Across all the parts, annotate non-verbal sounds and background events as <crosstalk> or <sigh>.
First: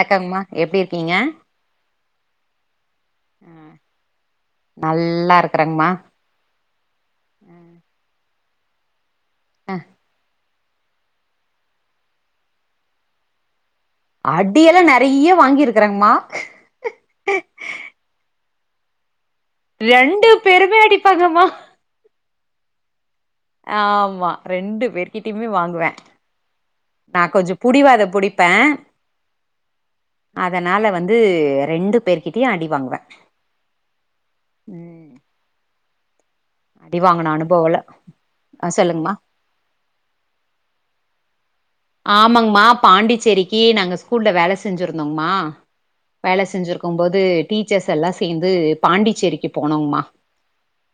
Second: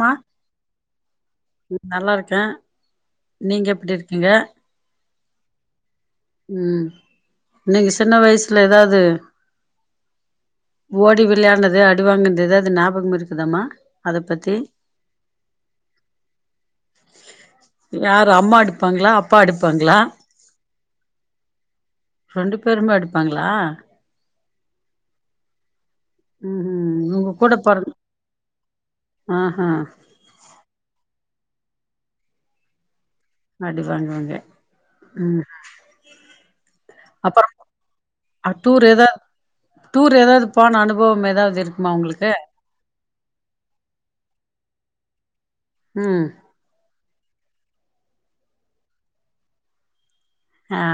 மா எப்பிடி இருக்கீங்க த நீங்க எப்படி இருக்கீங்க நல்லா இருக்கறேங்கமா உம் நீங்க சின்ன வயசு ல ஏதாவது அ ஓடி விளையாடினது அடிவாங்கனது அது ஞாபகம் இருக்குதாம்மா அடியெல்லாம் நிறைய வாங்கிருக்கிறாங்கமா ப்பாங்களா ரெண்டு பேர்மே அடி பாங்கமா ரெண்டு பேருமே அடி ஆமா ரெண்டு பேர்கிட்டயுமே வாங்குவே ம் ம் உங்க நான் கூட கொஞ்சம் பொறந் புடிவாதம் புடிப்பே ஆஹா அதனால வந்து ரெண்டு பேருகிட்டயே அடி வாங்குவே அடி வாங்குவாங்க ம் ம் அடி வாங்குனா அனுபவம்ல அ டூர் சொல்லுங்கமா ஏதாவது டூர் ஏதாவது போன அனுபவம் ஏதாவது இருக் ஆமாங்கம்மா பாண்டி சேரிக்கி நாங்க ஸ்கூல்ல வேல செஞ்சிருந்தோங்கமா ம் வேல செஞ்சிருக்க இருக்கும் போது டீச்சர்ஸ் எல்லாம் சேர்ந்து பாண்டிச்சேரிக்கு போனோங்கமா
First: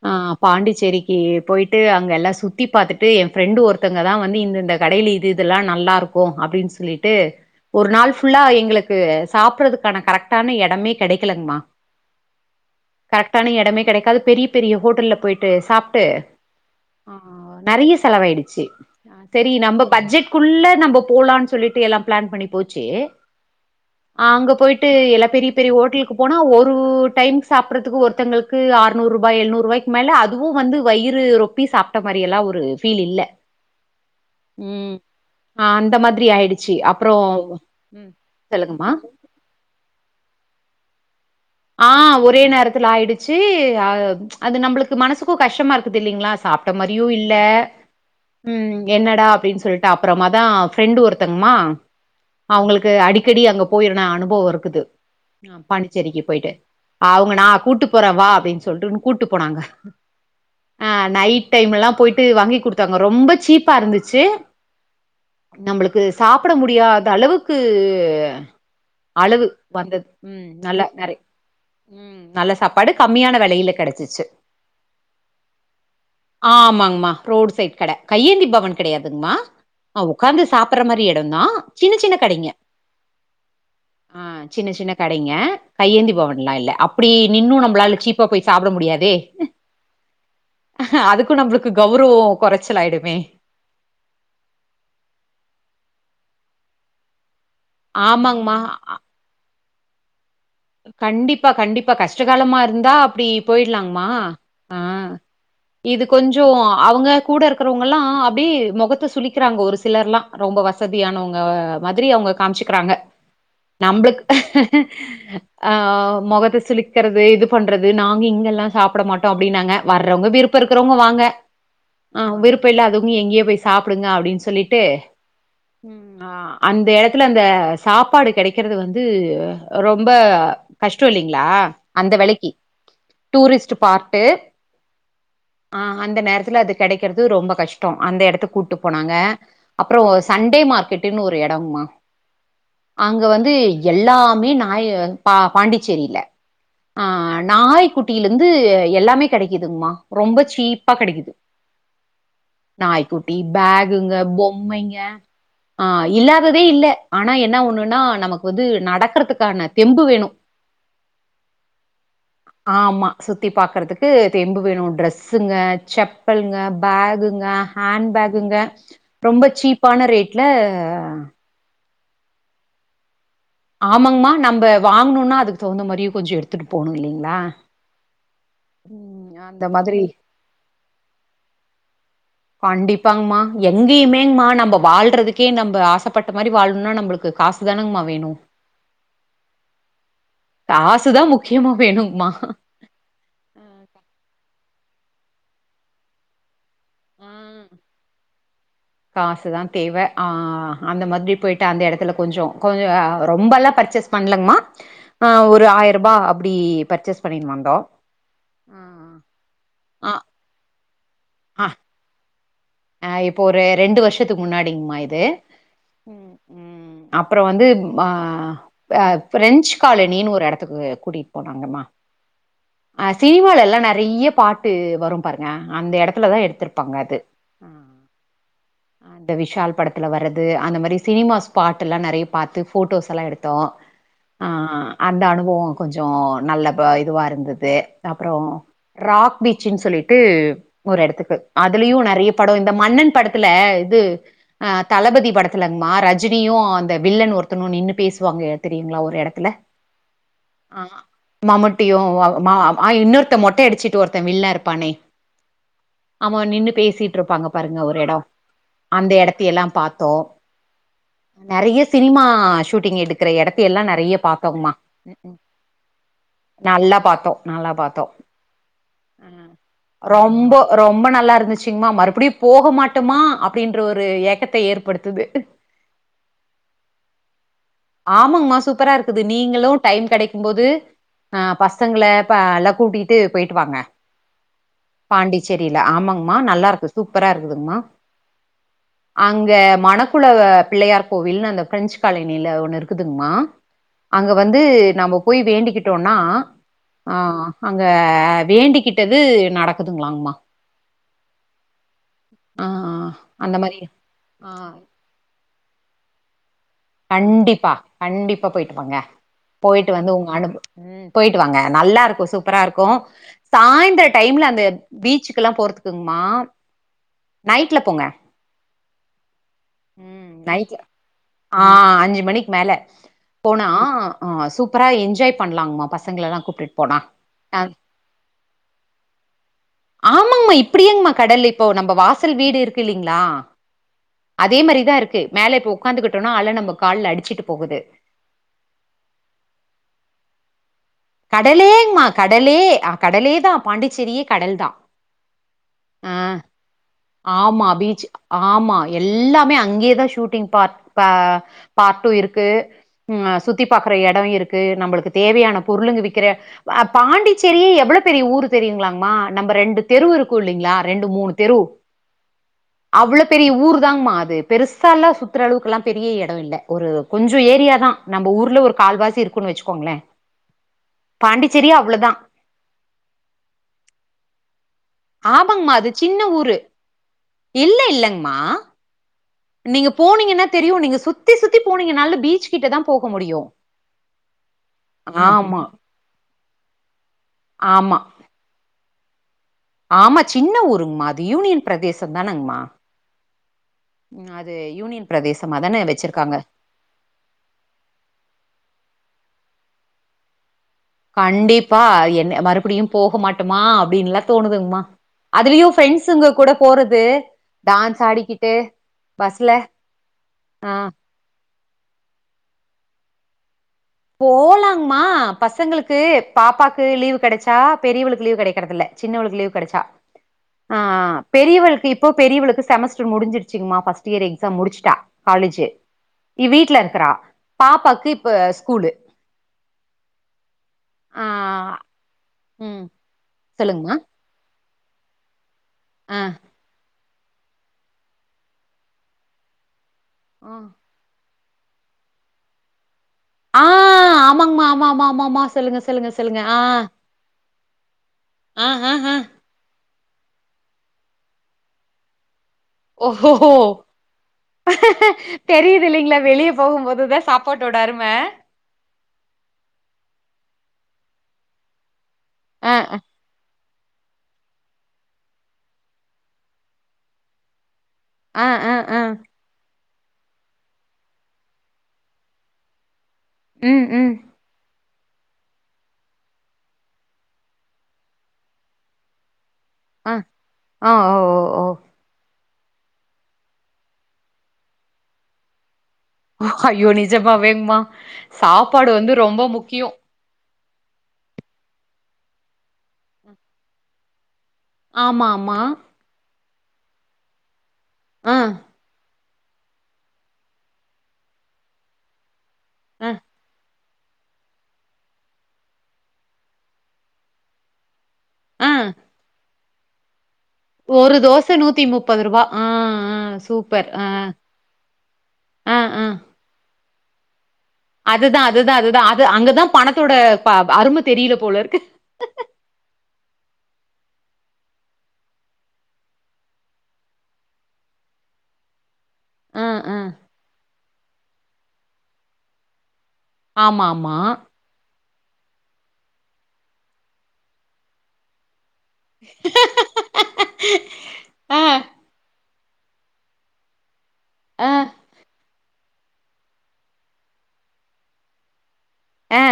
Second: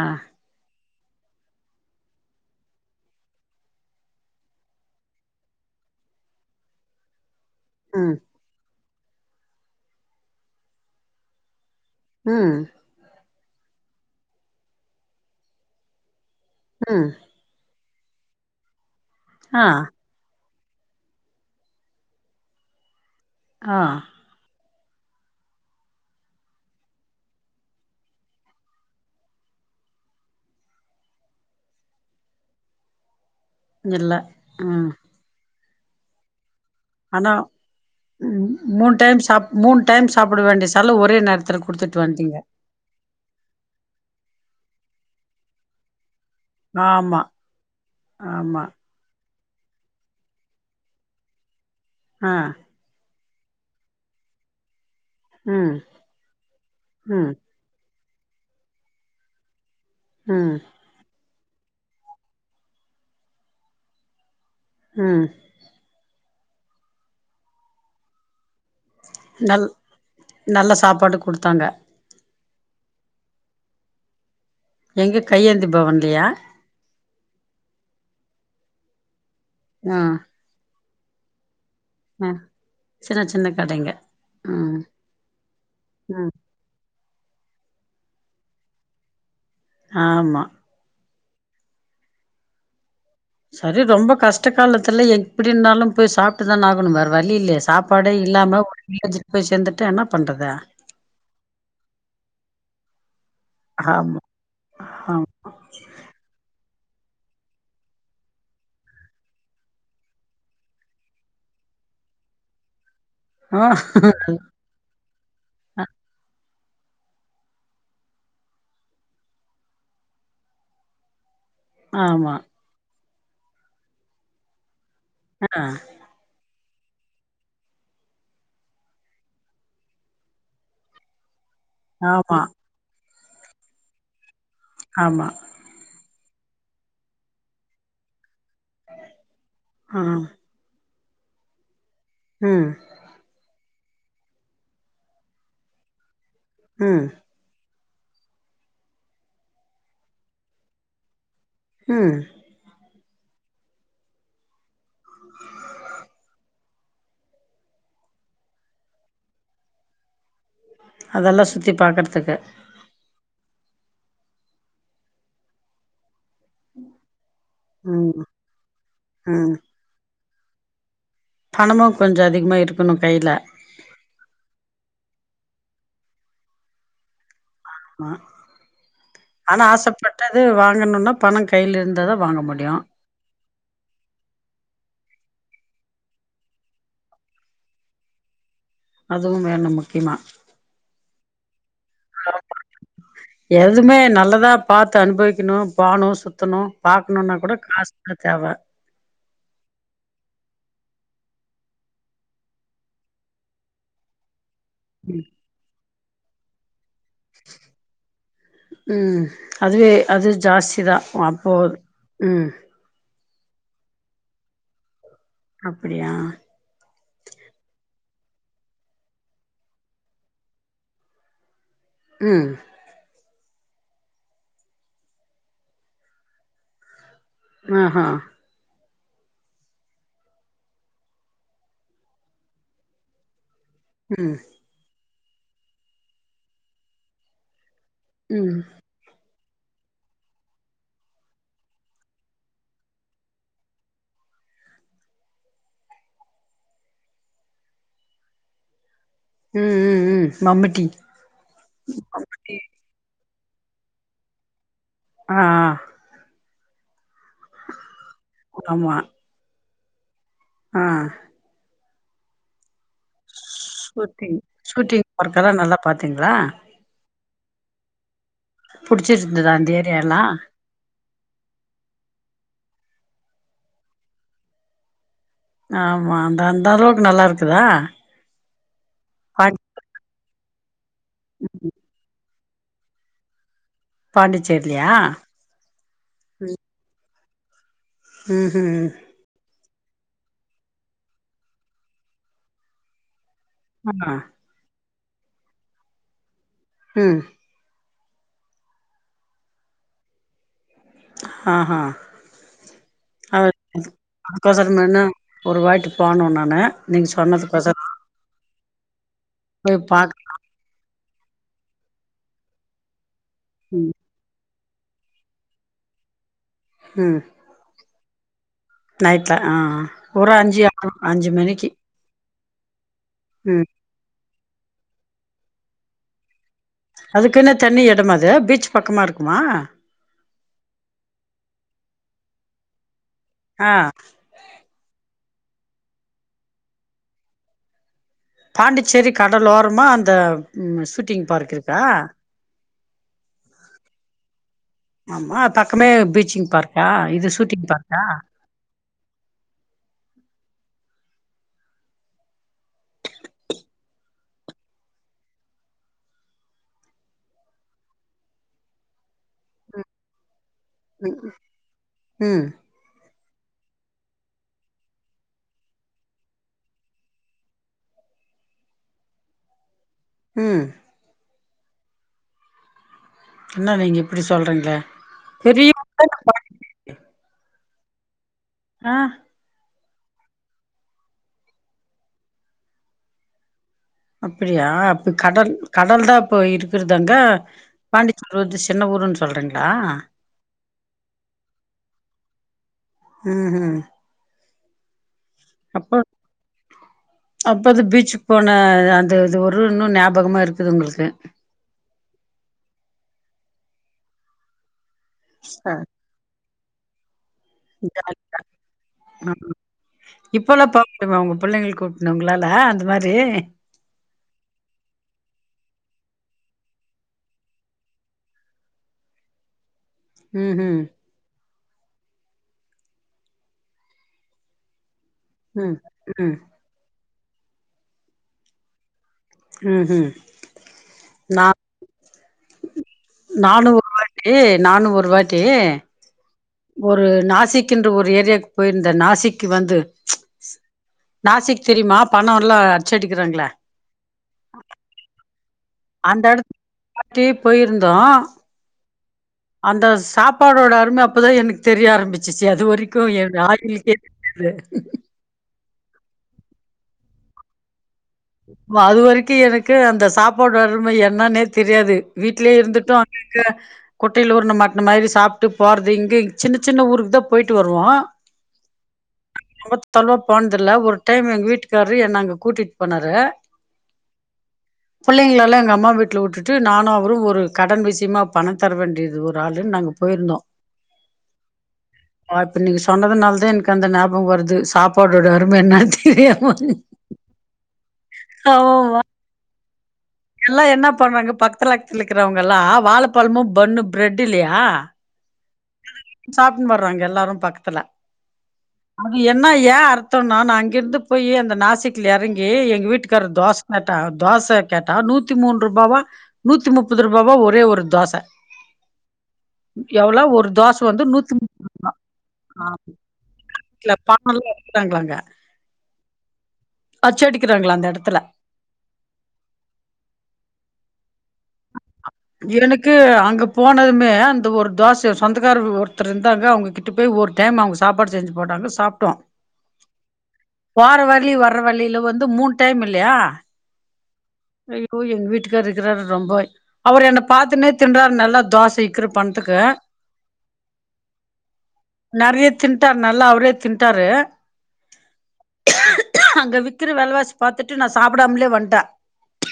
ஆ பாண்டிச்சேரிக்கு ஏ போயிட்டு அங்கெல்லாம் சுத்தி பாத்துட்டு என் ஃப்ரெண்டு ஒருத்தங்க தான் வந்து இந்த இந்த கடையில இது இதெல்லாம் நான் நல்லா இருக்கும் அப்பிடின்னு சொல்லிட்டு ஒரு நாள் ம் ஃபுல்லா எங்குளுக்கு னக்கு சாப்பறதுக்கான கரெக்டான எடமே கெடைக்கலங்கமா ம் கரெக்டான எடமே கடைக்காது பெரிய பெரிய ஹோட்டல்லல போயிட்டு சாப்புட்டு ம் ஆ நறைய செலவாயுடுச்சு செரி ஆ நம்ம பட்ஜெட் புள்ளா நம்ம போலாம்னு சொல்லிட்டு எல்லாம் பிளான் பண்ணி போச்சு ஆ அங்க போயிட்டு ட்டு எல்லாம் பெரிய பெரிய ஹோட்டலுக்கு போனா ஒரு டைம் சாப்பறதுக்கு ஒருத்தவங்களுக்கு அறுநூறு ரூபாய் எழுநூறு ரூபாய்க்கு மேல அதுவும் வந்து வயிறு ரொப்பி சாப்பிட்ட மாதிரி எல்லாம் ஒரு ஃபீல் இல்ல இல்ல ம் ஆ அந்த மாதிரி ஆயிடுச்சு அப்புறோ ஆனா ம் மூன் டைம்ஸ் மூன் டைம்ஸ் சாப்ட வேண்டிய சால்ல ஒரே நேரத் ஆ ஒரே நேரத்துல ஆயிடுச்சு அஹ் அது நம்பளுக்கு மனசுக்கும் கஷ்டமா இருக்குது இல்லைங்களா சாப்ட்ட மாரியு ஆமா இல்ல ஆமா உம் என்னடா டின்னு சொல்லிட்டு அப்புறமா தான் ஃப்ரெண்டு் ஒருத்தங்க மா ஆ அவங்களுக்கு அடிக் க்கடி அங்க போயிருன அனுபவோ இருக்குது ஆ ம் பாண்டிச்சேரிக்கு ம் அவங்க நா கூட் கூட்டு போற வா அப்டின் சொல்ட்டுன் கூட்டு போனாங்க ம் ஆ நைட் டைம்லலா போயிட்டு வாங்கி குடுத்தாங்க ரொம்ப சீப்பா இருந்துச்சு ம் நம்புளுக்கு சாப்புட முடியாத அளவுக்கு அளவு வந்த ம் நல்லா நெறைய தாங்க நல்ல சாப்பாடு கம்மியான வெலையில கெடச்சிச்சு எங்க கையேந்தி பவன்லையா ஆமாங்கம்மா. ரோடு சைட் கட கையேந்தி பவன் கிடையாதுங்மா ஆ அ உக்காந்து சாப் ப்பற மாரி எடோ தா சின்ன சின்ன ஆ கடைங்க சின்ன சின்ன கடைங்க அ சின்ன ம் சின்ன கடைங்க கையேந்தி ம் பவன்லா இல்ல அப் அப்படி நின்னும் நம்மளால சீப்பா போய் சாப்ட முடியாதே ஆமா அதுக்கு நம்புளுக்கு கௌரவோ கொறச்சலாயிடு சரி ரொம்ப கஷ்ட காலத்துல எப்டின்னாலு போய் சாப் ட்டு தான ஆகனும் வேற வழி இல்லயே சாப்பாடே ஆமாங்கம்மா. இல்லாம <unintelligible> போய் சேந் இத என்ன பண்ற கண்டிப்பா கண்டிப்பா கஷ்டகாலமா இருந்தா அப்டி போயிட்லாங்க்மா ஆமா அ இது கொஞ்சோ அவங்க கூட இருக்குறவங்கல்லா அப்டே மொகத்த சுலிக்கிறாங்க ஒரு சிலர் லாம் ரொம்ப வசதியானவங்க மாதிரி அவங்க காமிச்சுகறாங்க ஆமா நம்பளுக் ஆ மொகத்திஸ் சுழிக்றது இது பண்றது நாங்க இங்கெல்லா சாப்ட மாட்டோ அப்டின்னாங்க வரவங்க விருப்போ இருக்குறவங்க வாங்க ஆ ஆமா விருப்ப இல்லாதுக் நீ எங்யோ போய் சாப்டுங்க அப்டின் சொல்லிட்டு ஆ ம் ஆ அந்த எடத்துல அந்த சாப்பாடு கெடைக்கறது வந்து ரொம்ப கஷ்டோ இல்லிங்ளா அந்த ஆமா வெலைக்கி டூரிஸ்ட்டு பார்ட்டு ஆமா ஆ அந்த நேரத் துல அது கெடைக்கறது ரொம்ப கஷ்டொ அந்த எடத்து கூட்டு போனாங்க அப்றோ ஆ சண்டே மார்க்கெட் அப்டின் ஒரு எடொம்மா ம் அங்க வந்து எல்லாமே நாய பா பாண்டிச்சேரில ஆ ம் நாய் குட்டிலெந்து எல்லாமே கெடைக்குதுங்மா ரொம்ப சீப்பா கெடைக்குது ம் நாய்குட்டி பேகுங்க பொம்மைங்க <inaudible> ஆ இல்லாதது தே இல்ல ஆனா என்னா ஒன்னுனா நமக்கு வந்து நடக்றத்துக்கான தெம்பு வேணு <inaudible> அதெல்லா சுத்தி பாக்கர்துக்கு ஆமா சுத்தி பாக்கர்த்துக்கு தெம்பு வேணு ட்ரெஸ்ஸுங்க செப் பல்குங்க பேகு ங்க ஹேண்ட் ம் பேங்குங்க ரொம்ப சீப்பான ரேட் ட் ல பணமா கொஞ்சோ அதிகமாக இருக்கணு கைல ஆமாங்மா நம்ம வாங்ணுனா அதுக்கு தகுந்த மாரியு கொஞ்சோ எடுத்துட் போணு இல்லைங்ளா ஆமா ஆனா மாதிரி ஆசப்பட்டது வாங்கணுனா பணோ கைல இருந்ததா வாங்க முடியு எங்கியுங்மேம்மா நம்ப வாழ்றதுக்கே நம்ப ஆசப்பட்ட மாரி வாழ்ணுனா நம்புளுக்கு காசுதானங்மா வேணு அதுவு வேணு முக்கியமா கியமா ஆமா எதுமே நல்லதா பாத்து து அனுபவிக்கணு பானு சுத்துணு பாக்குணுனா கூட காசு தா தேவ காசுதா தேவ ஆ அந்த மாதிரி போயிட்டு அந்த எடத்துல கொஞ்சோ கொஞ் ஆ ரொம்பலா பர்ச்சேஸ் பண்லங்மா ஆ ஒரு ஆய பிரபா அப்டி பர்ச்சேஸ் பண்ணின்னு வந்தோம் ம் அதுவே ஆ அது ஜாஸ்திதா அப்போ ம் அ இப்ப ஒரு ரெண்டு வர்ஷத்துக்கு முன்னாடிங்மா இது அப்படியா து <inaudible> அப்றம் வந்து மா அ ஃப்ரெஞ்சு காலணின் ஒரு எடத்துக்கு கூட்டிட் போனாங்கம்மா ம் சினிமாலலா நறைய பாட்டு வரு பாருங்க அந்த எடத்துலதா எடுத்துருப்பாங்க அது ஆ ஹா அந்த விஷால் படத்துல வர்ரது அந்த மாரி சினிமா ஸ்பாட்டுலா நறைய பாத்து ஃபோட்டோஸ் எல்லா எடுத் த்தோ ம் ஆ அந்த அனுபவோ கொஞ்சோ நல்ல ப இதுவாக இருந்துது அப்ரோ ம் ராக் பீச் சின்னு சொல்லிட்டு ஒரு எடத்துக்கு அதுலயு நறைய படொ இந்த மன்னன் படத்துல இது அ தளபதி படத்துலங் மா ரஜினியு அந்த வில்லன் ஒருத்தனு நின்னு பேசுவாங்க தெரியுங்ளா அந்த எடத்துல ம் ம் ம் ஆ மம்முட்டி மம்முட்டியு வா மா இன்னொருத் த்த மொட்டை அடிச்சிட்டு ஒருத்தே வில்ல இருப்பானே ஆ ஆ அ நின்னு பேசிப் ட்ருப்பாங்க பாருங்க ஒரு எடோ ஆமா அந்த எடத்த எல்லா பாத் தோ ஆ நறைய சினிமா ஷூட் ட்டிங் எடுக்குற எடத்தை யெல்லா நறைய ஷூட்டிங் பாத்தோ ங்மா ஷூட்டிங் ஒர்க்கெல்லா நல்லா பாத்தீங்களா நல்லா பாத்தோ நல்லா பாத்தோ அ புடிச்சிருந்ததா அந்த ஏரியால்லா ரொம்போ ரொம்ப நல்லாருந்துச்ங்மா மறுப அப்டி போக மாட்டமா அப்டின்ற ஒரு ஏக்கத்த ஏற்படுத்துது ஆமா அந்த அந்த அளவுக்கு நல்லாருக்குதா சூப்பராருக்குது நீங்களு டைம் கெடைக்கும் போது அ பசங்கள ப ல்லா கூட்டி கிட்டு போய்ட் டுவாங்க பாண்டிச்சேரிலயா பாண்டிச்சேரில ஆமாங்மா நல்லாருக்கு சூப்பராருக்குதுங்மா ம் ஹூம் மணக்குல பிள்ளையார் கோவில்னு அந்த பிரெஞ்ச் காலனில ஒன்னு இருக்குதுங்மா ஆமா அங்க வந்து நம்ப் போய் வேண்டிக்கிட்டோனா அ ம் அ அங்க வேண்டிக்கிட்டது நடக்குதுங்களாமா அ ஹா அ <inaudible> அந்த மாரி ஆ ஒருவாட்டி போனு நானு நீங்க கண்டிப்பா சொன்னதுக்கோசரோ கண்டிப்பா போயிட் பங்க போய் போயிட்டு வந்து பாக்கலா உங்க அனுபு ம் போயிட்டு வாங்க நல்லா இருக்கு சூப்பரா இருக்கு ம் சாயந்ர டைம்ல அந்த பீச்சுக்குல்லா போறதுக்குங்மா நைட்ல போங்க நைட் அ ஆ ம் ஒரு அஞ்சு நைட்ல ஆ அஞ்சு ஆ மணிக்கு ம். அஞ்சு மணிக்கு மேல போனா ம் ஆ சூப்பராக என்ஜாய் பண்ணலாங்ம்மா பசங்லல்லா கூப் அதுக்குனு தண்ணி எடமாது அது பீச் பக்கமா இருக்குமா ஆமாமா இப்டியங்ம்மா கடல் இப்போ நம்ப வாசல் வீடுக் இருக்குல்லி ங்ளா ஆ அதே மாரிதா இருக்கு மேல இப்ப உக்காந்துகுட்டனா அல நம்ப கால்ல அடிச்சிட்டு போகுது பாண்டிச்சேரி கடல் ஓரமா அந்த ஷூட்டிங் பார்க் இருக்கா கடலேங்மா கடலே கடலே தா பாண்டிச்சேரியே கடல் தா ஆமா பக்கமே அ பீச்சிங் பார்க்கா இது ஷூட்டிங் ஆமா பார்க்கா பீச் ஆமா எல்லாமே அங்யேதா ஷூட்டிங் பார் ப பார்ட்டு இருக்கு ம் சுத்தி பாக்குற எடோ இருக்கு நம்மளுக்கு தேவயான பொருளுங்க விக்கிற பாண்டிச்சேரியே எவ்ளோ பெரிய ஊர் தெரியுங்ளாமா நம்ப ரெண்டு தெருவ் இருக் கு இல்லிங்ளா ரெண்டு மூணு தெரு ம் அவ்ளோ பெரிய ஊர் தாங்கமா அது பெருசால்லா சுற்றுற அளவுக்குலா பெரிய எடோ இல்ல ஒரு கொஞ்ச ஏரியா தா நம்ம ஊர்ல ஒரு கால்வாசி இருக்குன்னு வச்சுக்கோங்ளே ம் பாண்டிச்சேரிய அவ்ளோதா என்ன நீங்க இப்டி சொல்கிறீங்ளே ஆமங்மா அது சின்ன ஊரு இல்ல இல்லங்மா அ நீங்க போனீங்கன்னா தெரியு நீங்க சுத்தி சுத்தி போனீங்கனால பீச் கிட்ட தா போக முடியு அப்பிடியா அப்ப கடல் ஆமா கடல் தான் இப்ப இருக்கறதாங்க ஆமா பாண்டிச்சூர் வந்து சின்ன ஊருன்னு சொல்றீங்களா ஆமா சின்ன ஊருங்கமா அது யூனியன் பிரதேச தானங்கமா ம் ம் ஆ து யூனியன் பிரதேசமா தானே அப்ப வச்சிருக்காங்க அப்பது பீச்சுக்கு போன அ இது ஒரு இன்னு ஞாபகமா இருக்கு கண்டிப்பா என்ன மறுபடியு போக மாட்டோமா அப்படின்னுல்லா தோணுதுங்கம்மா அதுலயு ஆ பிரரெண்ட்ஸுங்க கூட போறது டான்ஸ் ஆடிக்கிட்டு பஸ்ல ஆ கூடணுங்களால அந்த மாதிரி போலாங்கமா பசங்களுக்கு பாப்பாக்கு லீவு கிடைச்சா பெரியவளுக்கு லீவு கிடைக்கறதல சின்னவளுக்கு லீவு கிடைச்சா ம் ம் ஆ பெரியவள் இப்போ பெரியவளுக்கு செமஸ்டர் முடிஞ்சிருச்சுங்கமா ஃபர்ஸ்ட் இயர் எக்ஸா முடிச்சுட்டா காலேஜு ம் ம் இ வீட்டுல இருக்கிறா பாப்பாக்கு இப்ப ஸ்கூலு உம் உம் நா உம் நானு ஒருவாட்டி நானு ஒருவாட்டி ஆ ஒரு நாசிகின்ற ஒரு ஏரியாவுக்கு போயிருந்த நாசிக்கு வந்து நாசிக் தெரியுமா பண்ணம்ல ஆ ஆமாங்க்மா ஆமாஆமா ஆமாமா சொல்லுங்க சொல்லுங்க அந்த சொல்லுங்க எடத்து ஆ வாட்டி போயிருந்தோ ஆ ஆ ஆ அந்த சாப்பாடோட அரும அப்போதா எனக்கு தெரிய ஆரம்பிச்சு சரி அது வரைக்கு ஓஹோஹோ <unintelligible> தெரியுது இல்லைங்களா வெளிய போகும்போது தா சாப்பாட்டோடா அரும் அதுவரைக் கி எனக்கு அந்த சாப்பாடு அறும என்னனே தெரியாது வீட்லேயே ஆ இருந்துட்டு அங்க இங்க குட்டையையில ஊர்ன மட்ட மாதிரி சாப்பிட்டு போறது இங்க சின்ன சின்ன ஊருக்கு தா போயிட்டு வருவோ ஆ ஆ ஆ ரொம்பத்தளவா போனதுல ஒரு டைம் எங்க வீட்டுக்காரரு என்ன அங்க கூட்டிட் பண்ணாரு ம் ம் புள்ளைங்கைள்ளாம் எங்க அம்மா வீட்ல வுட்டுட்டு நானும் அவுரும் ஒரு கடன் விஷயமா பணம் தர வேண்டியது இரு அ ஆ ஓ ஓ ஓ வாழ்த்துனு நீ சொன்னதுனால தான் எனக்கு அந்த ஞாபகம் வருது சாப்பாடறோத அருமை என்ன ஹ தெரியாம ஐயோ நிஜமாவே மா சாப்பாடு ஆமா வந்து ரொம்ப முக்கியம் எல்லாம் என்ன பண்றாங்க பக்கத்துலக்கத்துல இருக்கறவங்க எல்லாம் வாழப்பழமும் பண்ணு பிரெட் இல்லையா ஆமா ஆமா மா ஷாப்பிங் வறாங்க எல்லாரும் பக்கத்துல ஆ அது என்ன ஏன் அர்த்தம்னா நான் அங்கிருந்து போயி அந்த நாசிக்ல எறங் ஏய் எங்க ஆ வீட்டுக்கார் தோச கேட்டா தோச கேட்டா நூத்தி மூன்று ரூபாவா அது. நூத்தி முப்பது ரூபாவா ஒரே ஒரு தோச ஆ எவ்ளோ ஒரு தோச வந்து ஒரு ரூ. தோச நூத்தி முப்பது ரூபா ஆ ஆ சூப்பர் வீட்ல ஆ பணம்லாம் ஆ ஆ அச்சோடிக் அதுதா அதுதா அதுதா அது அங்கதான் பணத்தோட அ அரும தெரியல போல இருக்கு. இவுனுக்கு அங்க போனது மே அந்த ஒரு தோச சொந்தக்காரர் ஒருத்தர் இருந்தாங்க அவுங்க கிட்ட போய் ஒரு டைம் அவுங்க சாப்பாடு செஞ்சு போட்டாங்க சாப்டோம் ஆ ஆ வார வழி வர வழியில வந்து மூணு டைம் இல்லையா மா ஐயோ எங்க வீட்டுக்காரு இருக்கறாரு ரொம்ப அவர் என்ன பாத்துன்னே தின்றாரு நல்லா தோச சீக்கிரம் பண்த்துக்கு அ, நறைய தின்றார் நல்லா அவுரே திண்ட்டாரு ஆ அங்க விக்கிற வெலவாசி பாத்துட்டு நான் சாப்டாமலே வந்த்தேன் ஆ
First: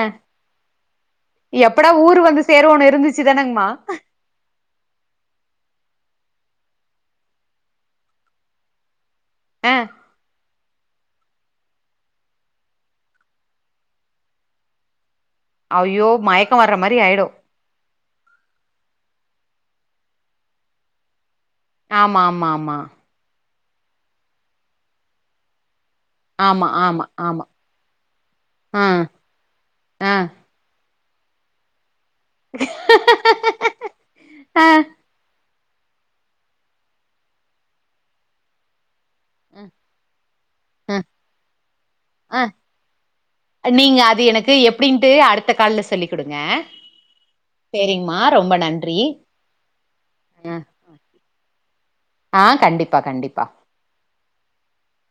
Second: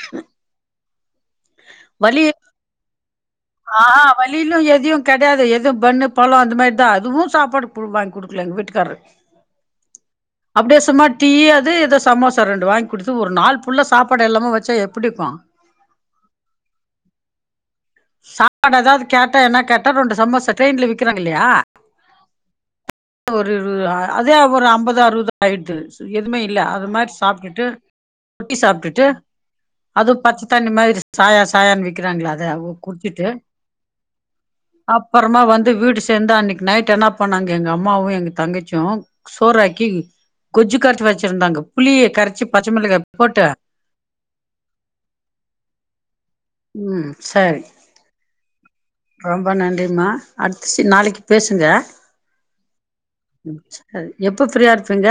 எப்படா ஊரு வலி வந்து சேருவோன்னு இருந்துச் ஆ வலி இல்லங்கே இதயும் கடையாது எதும் பண்ணு பழம் அந்த மாதிரிதான் அதுவும் சாப்பாடு புல்லா வாங்கி கொடுக்கல எங்க வீட்டுக்காரரு ஆ அப்பிடியே சும்மா டீ அது இதோ சமோசா ரெண்டு வாங்கி குடுத்து ஒரு நாலு ஃபுல்லா சாப்பாடு இல்லாம வச்சா எப்பிடி இருக்கும் ஐயோ மயக்க வர்ற மாரி ஆயிடும் சாப்பாடு ஏதாவது கேட்டா என்ன கேட்டா ரெண்டு சமோச ட்ரெயின்ல விக்கிறாங்க இல்லையா ஆமா ஆமா ஆமா ஒரு அதே ஒரு அம்பது அறுவது ஆயிடுது எதுமே இல்ல ஆமா, அது ஆமா, மாரி ஆமா. சாப்டுட்டு ரொட்டி அ, சாப்டுட்டு அ. அதுவு பச்ச தண்ணி மாதிரி சாயா சாயன் விக் இருக்கிறாங்களா அத குடிச்சிட்டு அ, அப்பறமா வந் வீடு சேர்ந்து அன்னக்கு நைட் என்ன பண்ணாங்க எங்க அம்மாவு எங்க தங்கச்சியு சோறாக்கி கொஜு கரச் வச்சிருந்தாங்க புளிய அ, அ. கரைச்சி பச்ச மிளகாய போட்டு நீங்க அது ங்க ம் சரி சரிங்கமா ரொம்ப நன்றி ரொம்ப நன்றிமா அ. அடுத்தச்சி நாளைக்கு பேசுங்க ஆ கண்டிப்பா, கண்டிப்பா. எப்ப ஃபிரீயா இருப்பீங்க